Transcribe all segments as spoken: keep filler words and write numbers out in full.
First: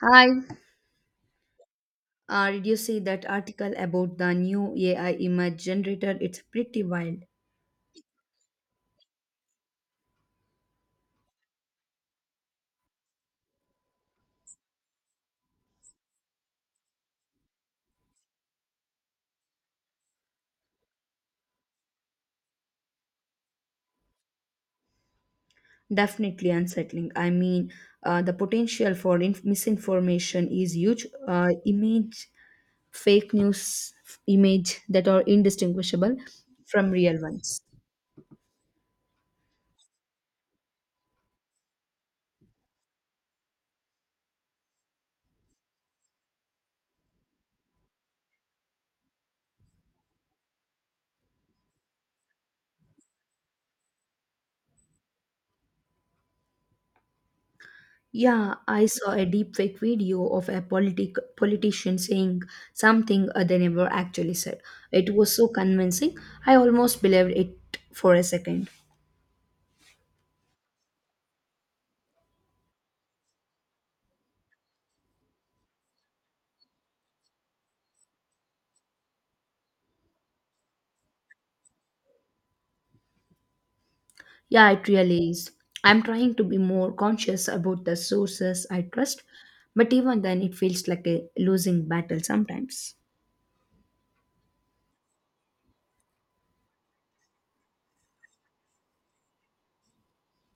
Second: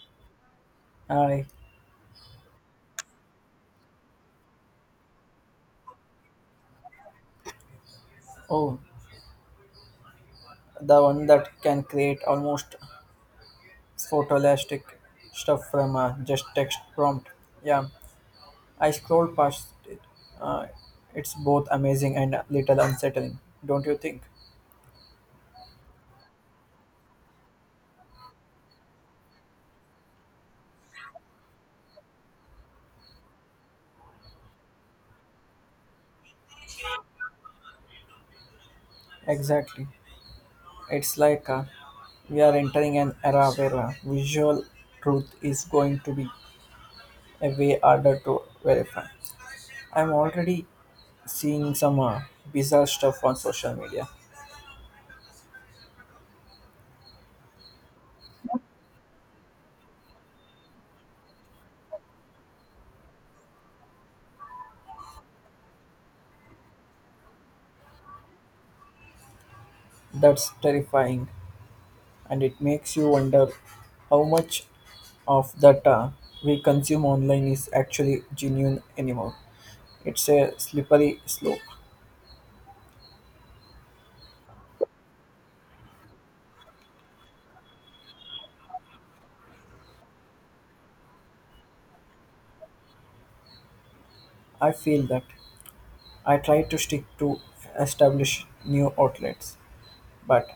Hi. I. Uh, did you see that article about the new A I image generator? It's pretty wild. Oh, the one that can create almost photoelastic stuff from uh, just text prompt. Yeah, I scrolled past it. Uh, it's both amazing and a little unsettling, don't you think? Definitely unsettling. I mean, uh, the potential for inf- misinformation is huge. Uh, image, fake news f- image that are indistinguishable from real ones. Exactly. It's like uh, we are entering an era where uh, visual truth is going to be a way harder to verify. I'm already seeing some uh, bizarre stuff on social media. Yeah, I saw a deepfake video of a politic politician saying something uh, they never actually said. It was so convincing. I almost believed it for a second. That's terrifying, and it makes you wonder how much of that uh, we consume online is actually genuine anymore. It's a slippery slope. Yeah, it really is. I'm trying to be more conscious about the sources I trust, but even then, it feels like a losing battle sometimes. I feel that. I try to stick to establish new outlets, but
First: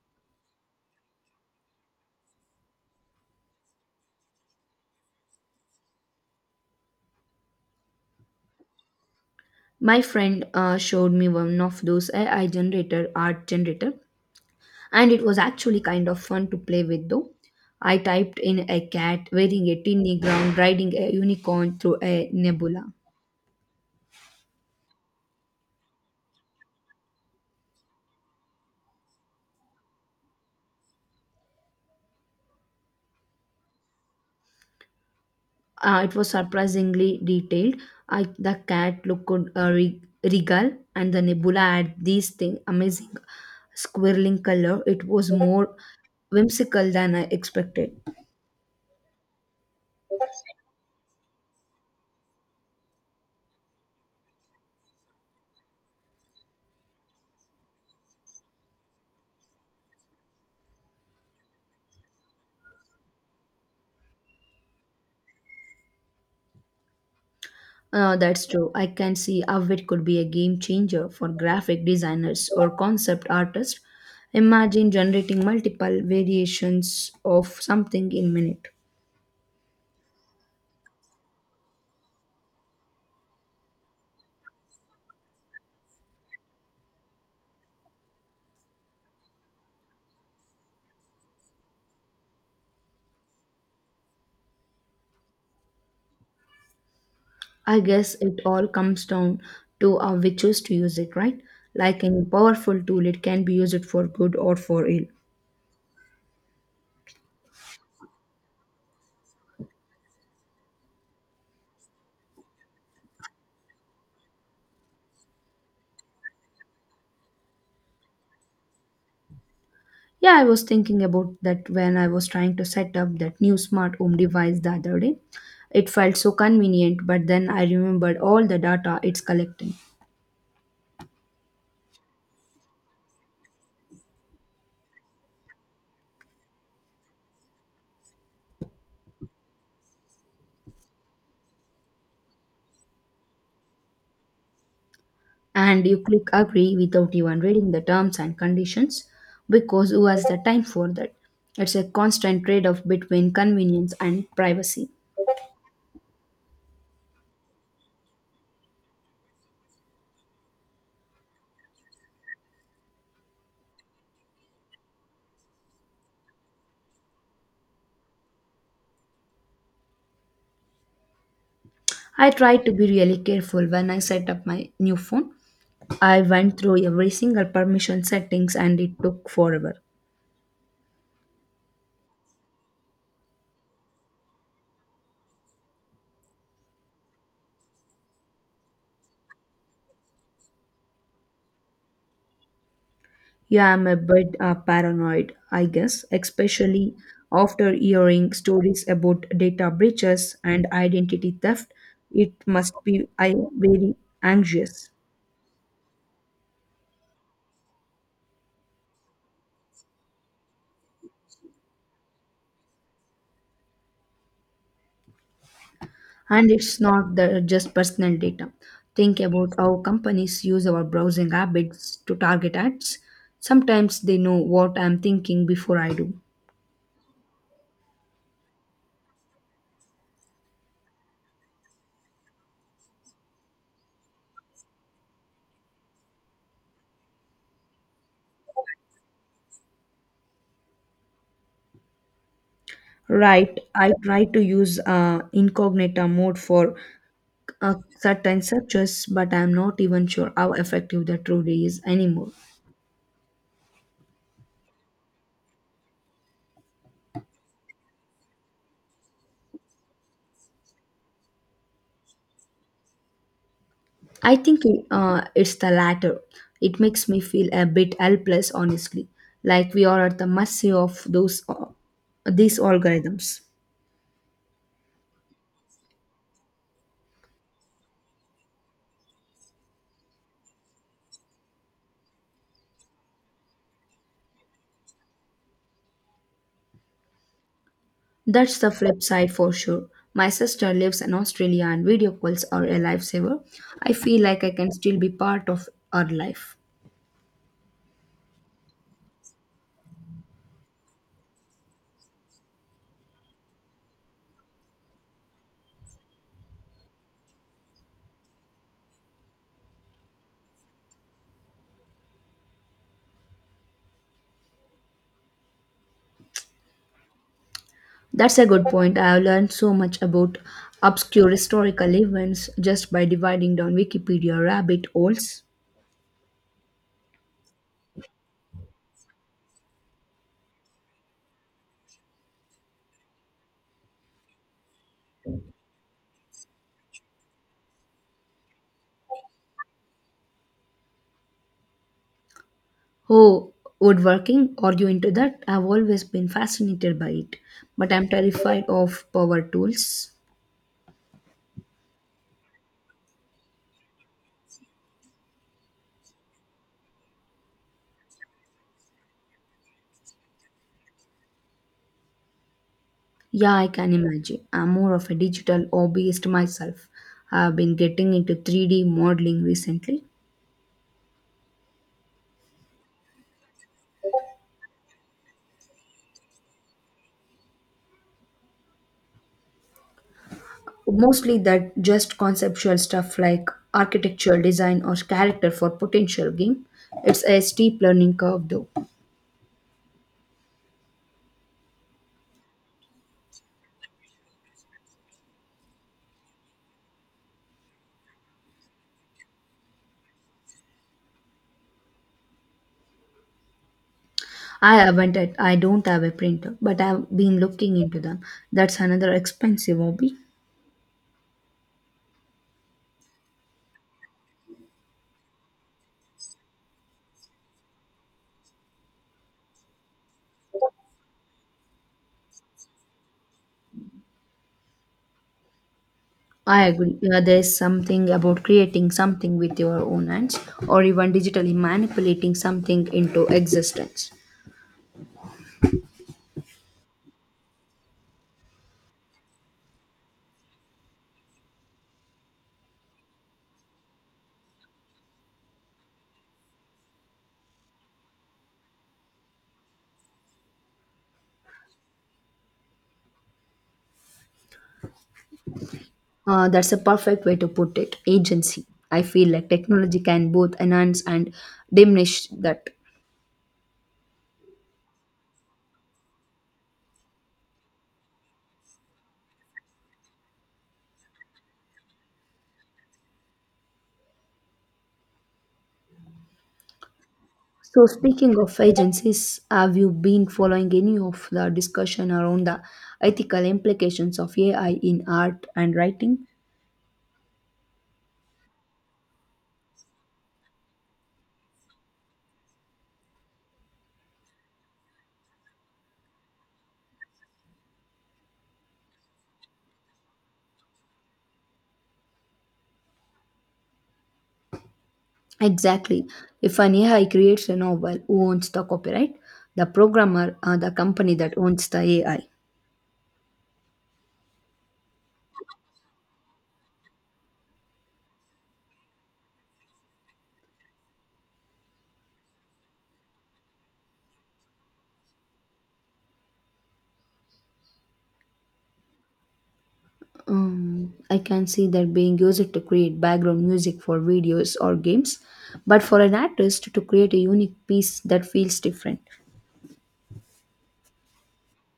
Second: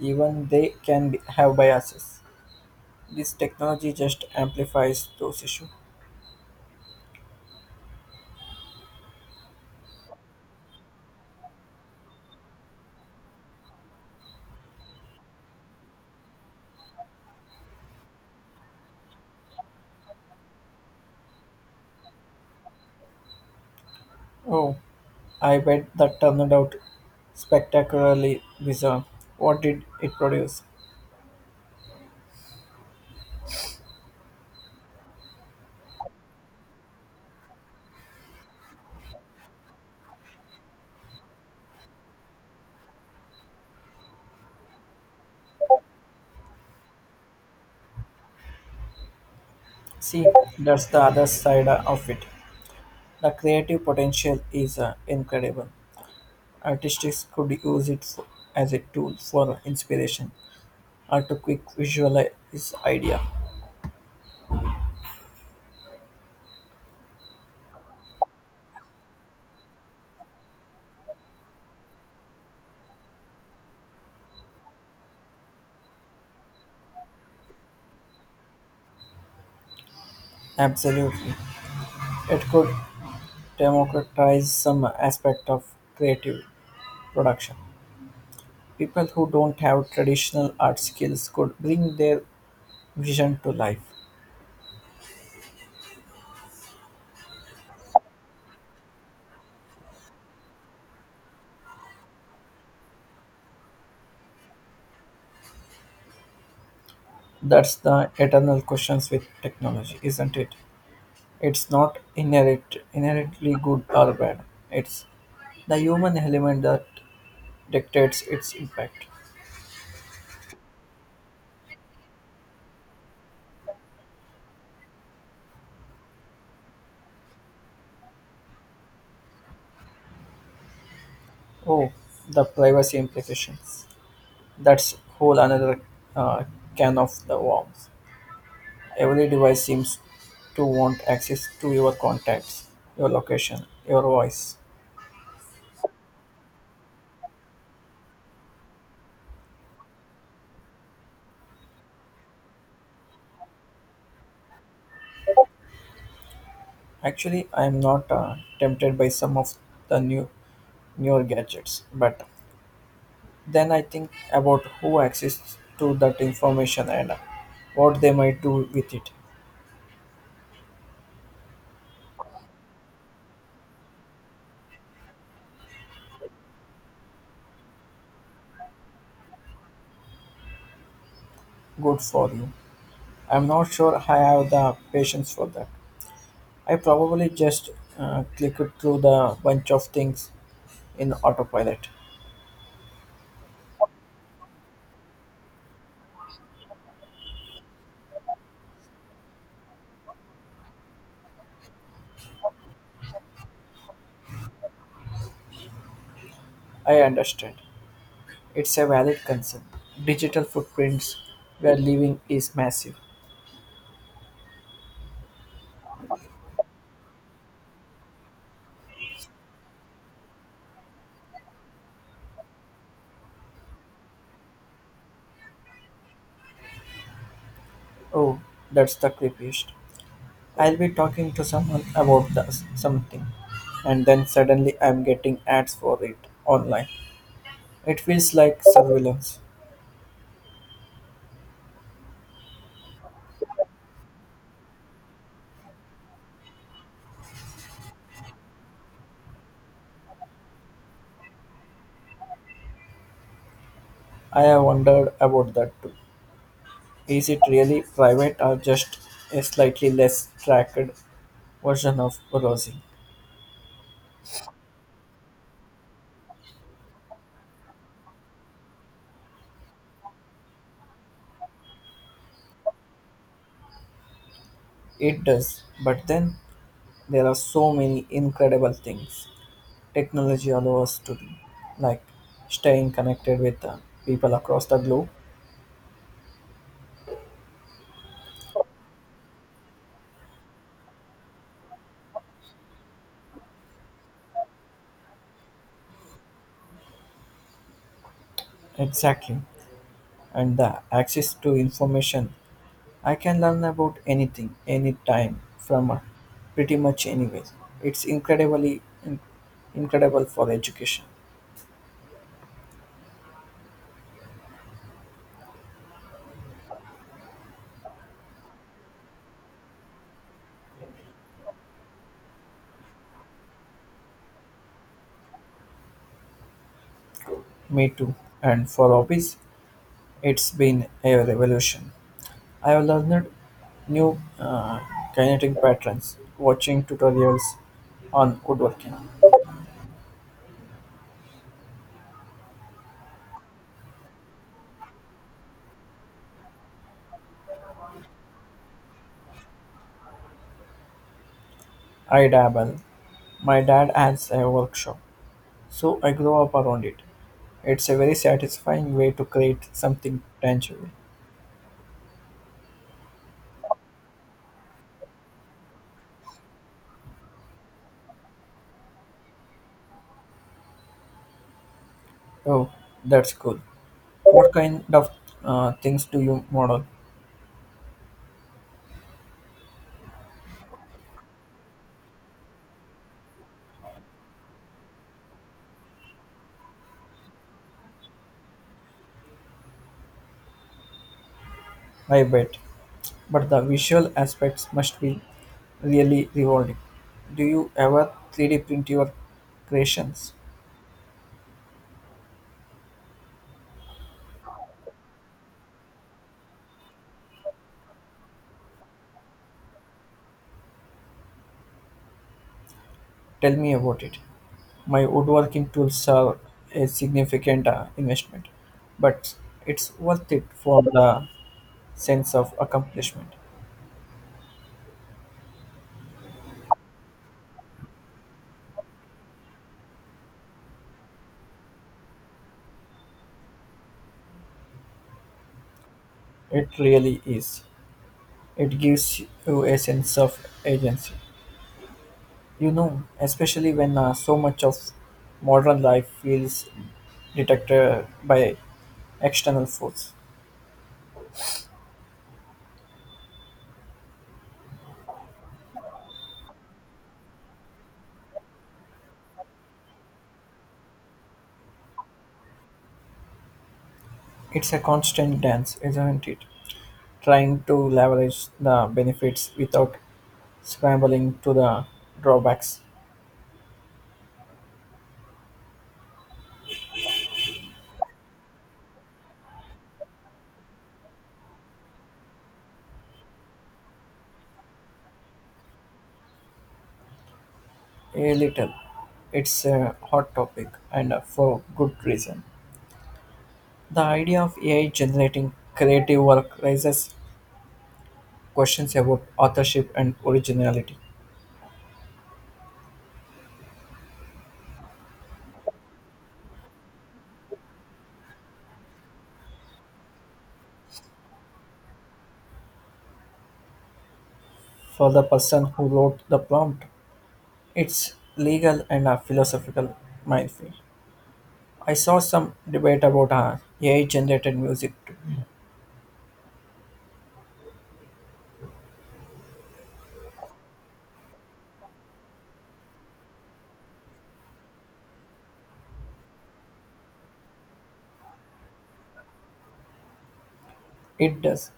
even they can be, have biases. This technology just amplifies those issues. My friend uh, showed me one of those A I generator art generator, and it was actually kind of fun to play with. Though I typed in a cat wearing a tiny ground riding a unicorn through a nebula. Oh, I bet that turned out spectacularly bizarre. What did it produce? Uh, it was surprisingly detailed. I, the cat looked uh, re- regal, and the nebula had these thing amazing swirling color. It was more whimsical than I expected. See, that's the other side of it. The creative potential is uh, incredible. Artists could use it for, as a tool for inspiration or to quick visualize idea. Uh, that's true. I can see how it could be a game changer for graphic designers or concept artists. Imagine generating multiple variations of something in minute. Absolutely. It could democratize some aspect of creative production. People who don't have traditional art skills could bring their vision to life. I guess it all comes down to how we choose to use it, right? Like any powerful tool, it can be used for good or for ill. That's the eternal questions with technology, isn't it? It's not inherent, Inherently good or bad. It's the human element that dictates its impact. Yeah, I was thinking about that when I was trying to set up that new smart home device the other day. It felt so convenient, but then I remembered all the data it's collecting. Oh, the privacy implications. That's whole another uh, can of the worms. Every device seems to want access to your contacts, your location, your voice. And you click agree without even reading the terms and conditions because who has the time for that? It's a constant trade off between convenience and privacy. Actually, I am not uh, tempted by some of the new newer gadgets, but then I think about who access to that information and what they might do with it. I tried to be really careful when I set up my new phone. I went through every single permission settings and it took forever. Good for you. I'm not sure I have the patience for that. I probably just uh, clicked through the bunch of things in autopilot. Yeah, I'm a bit uh, paranoid, I guess, especially after hearing stories about data breaches and identity theft. It must be I very anxious. I understand. It's a valid concern. Digital footprints we are leaving is massive. And it's not the, just personal data. Think about how companies use our browsing habits to target ads. Sometimes they know what I'm thinking before I do. Oh, that's the creepiest. I'll be talking to someone about the, something, and then suddenly I'm getting ads for it online. It feels like surveillance. Right. I try to use uh, incognito mode for uh, certain searches, but I'm not even sure how effective that truly is anymore. I have wondered about that too. Is it really private or just a slightly less tracked version of browsing? I think uh, it's the latter. It makes me feel a bit helpless, honestly, like we are at the mercy of those uh, these algorithms. It does, but then there are so many incredible things technology allows us to do, like staying connected with uh, people across the globe. That's the flip side for sure. My sister lives in Australia, and video calls are a lifesaver. I feel like I can still be part of her life. Exactly, and the access to information. I can learn about anything, anytime, from uh, pretty much anywhere. It's incredibly in- incredible for education. That's a good point. I have learned so much about obscure historical events just by dividing down Wikipedia rabbit holes. Me too. And for hobbies, it's been a revolution. I have learned new uh, kinetic patterns watching tutorials on woodworking. Oh, woodworking? Are you into that? I've always been fascinated by it, but I'm terrified of power tools. I dabble. My dad has a workshop, so I grow up around it. It's a very satisfying way to create something tangible. Yeah, I can imagine. I'm more of a digital hobbyist myself. I've been getting into three D modeling recently. Oh, that's cool. What kind of uh, things do you model? Mostly that just conceptual stuff like architectural design or character for potential game. It's a steep learning curve though. I bet. But the visual aspects must be really rewarding. Do you ever three D print your creations? I haven't I I don't have a printer, but I've been looking into them. That's another expensive hobby. Tell me about it. My woodworking tools are a significant uh, investment, but it's worth it for the sense of accomplishment. I agree. Yeah, there's something about creating something with your own hands or even digitally manipulating something into existence. It really is. It gives you a sense of agency. You know, especially when uh, so much of modern life feels detected by external force. Uh, that's a perfect way to put it. Agency. I feel like technology can both enhance and diminish that. It's a constant dance, isn't it? Trying to leverage the benefits without scrambling to the drawbacks. So, speaking of agencies, have you been following any of the discussion around the ethical implications of A I in art and writing? A little. It's a hot topic, and for good reason. The idea of A I generating creative work raises questions about authorship and originality. Exactly. If an A I creates a novel, who owns the copyright? The programmer or the company that owns the A I? For the person who wrote the prompt, it's legal and a philosophical minefield. I saw some debate about uh, A I generated music too. Um, I can see that being used to create background music for videos or games, but for an artist to create a unique piece that feels different. It does.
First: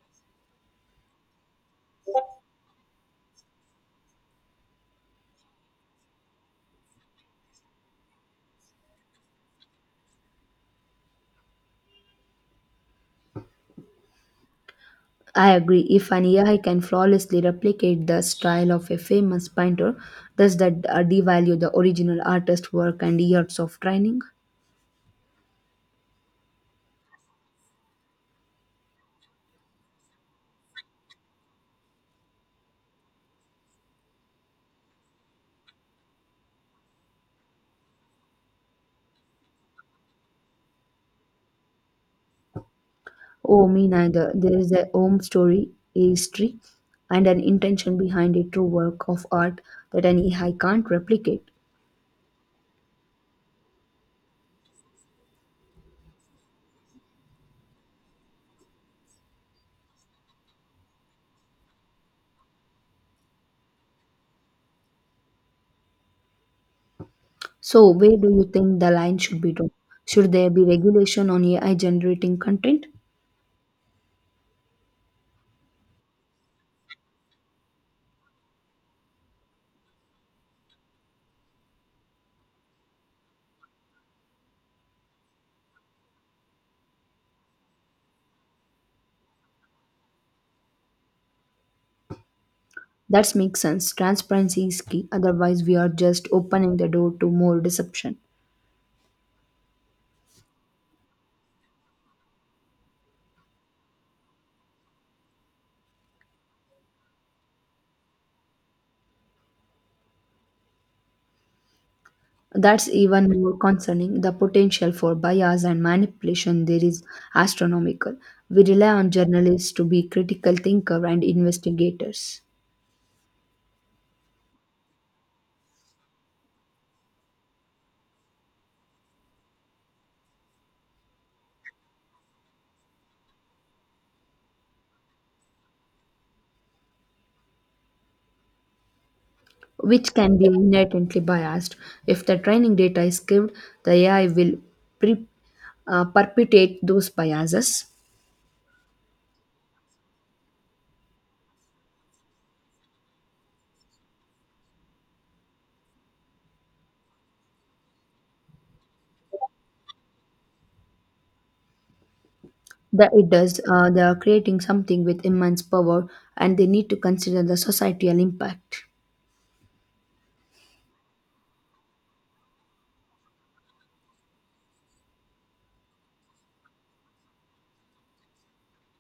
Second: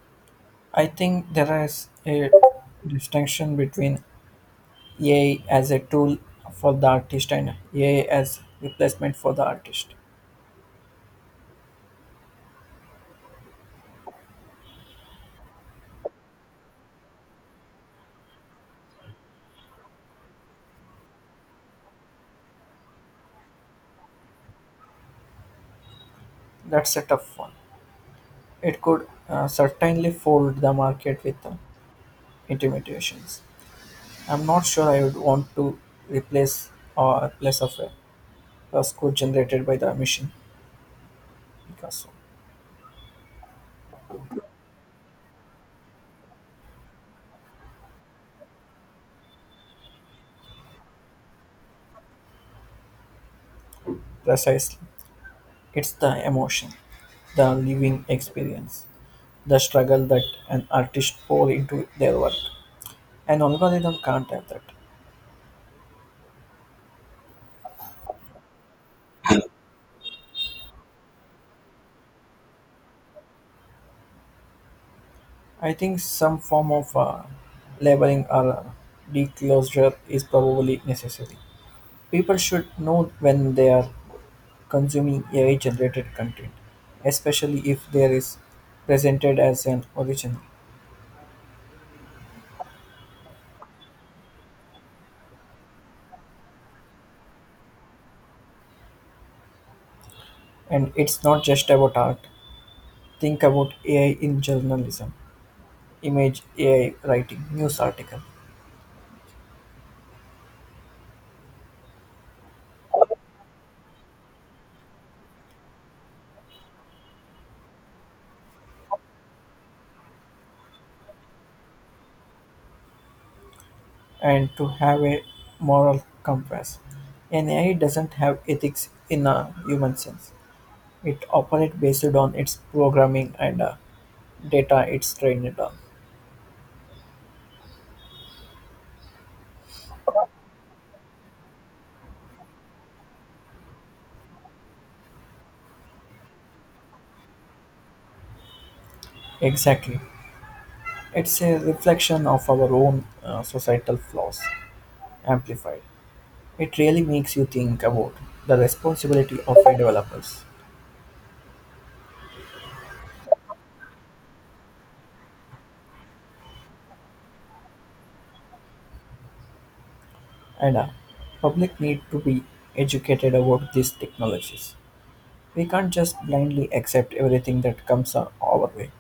I think there is a distinction between A I as a tool for the artist and A I as replacement for the artist. I agree. If an A I can flawlessly replicate the style of a famous painter, does that uh, devalue the original artist's work and years of training? That's a tough one. It could uh, certainly fold the market with uh, intimidations. I'm not sure I would want to replace or replace of a first code generated by the machine Picasso. Oh, me neither. There is a home story, a history, and an intention behind a true work of art that an A I can't replicate. Precisely. It's the emotion, the living experience, the struggle that an artist pour into their work. An algorithm can't have that. So, where do you think the line should be drawn? Should there be regulation on A I generating content? I think some form of uh, labeling or uh, declosure is probably necessary. People should know when they are consuming A I generated content, especially if there is presented as an original. That makes sense. Transparency is key, otherwise, we are just opening the door to more deception. And it's not just about art. Think about A I in journalism, image A I writing, news article, That's even more concerning. The potential for bias and manipulation there is astronomical. We rely on journalists to be critical thinkers and investigators, and to have a moral compass. An A I doesn't have ethics in a human sense. It operates based on its programming and uh, data it's trained on. which can be inherently biased. If the training data is skewed, the A I will pre- uh, perpetuate those biases. Exactly. It's a reflection of our own uh, societal flaws amplified. It really makes you think about the responsibility of a developers That it does, uh, they are creating something with immense power, and they need to consider the societal impact. and a public need to be educated about these technologies. We can't just blindly accept everything that comes our our way.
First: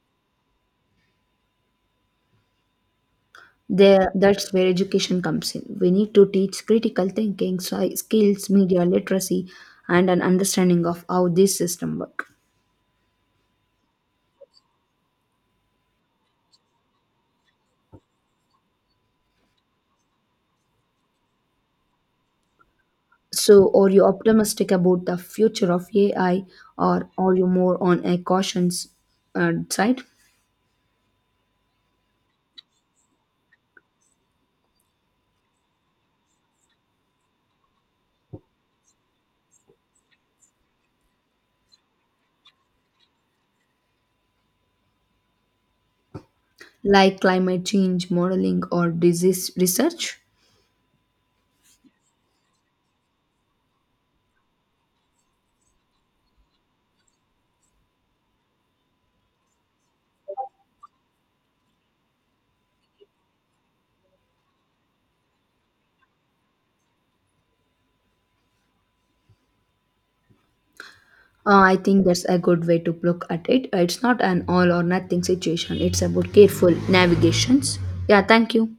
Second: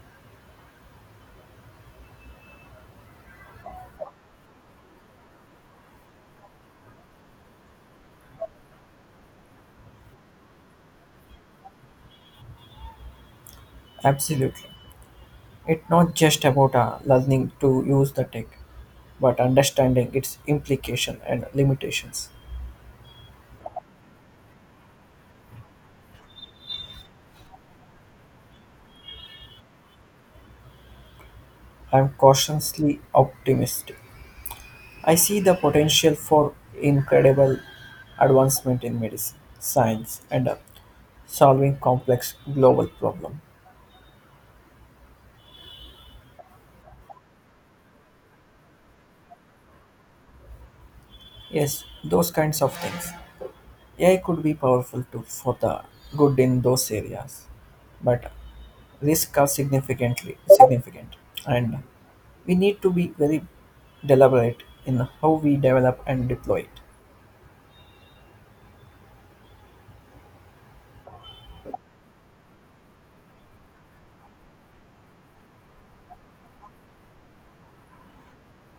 There, that's where education comes in. We need to teach critical thinking, sci- skills, media literacy, and an understanding of how this system work. Absolutely. It's not just about uh, learning to use the tech, but understanding its implication and limitations. So, are you optimistic about the future of A I, or are you more on a cautions uh, side, I'm cautiously optimistic. I see the potential for incredible advancement in medicine, science, and uh, solving complex global problems. like climate change modeling or disease research? Yes, those kinds of things. A I could be powerful tool for the good in those areas, but risks are significantly significant, and we need to be very deliberate in how we develop and deploy it. Uh, I think that's a good way to look at it. It's not an all or nothing situation. It's about careful navigations. Yeah, thank you.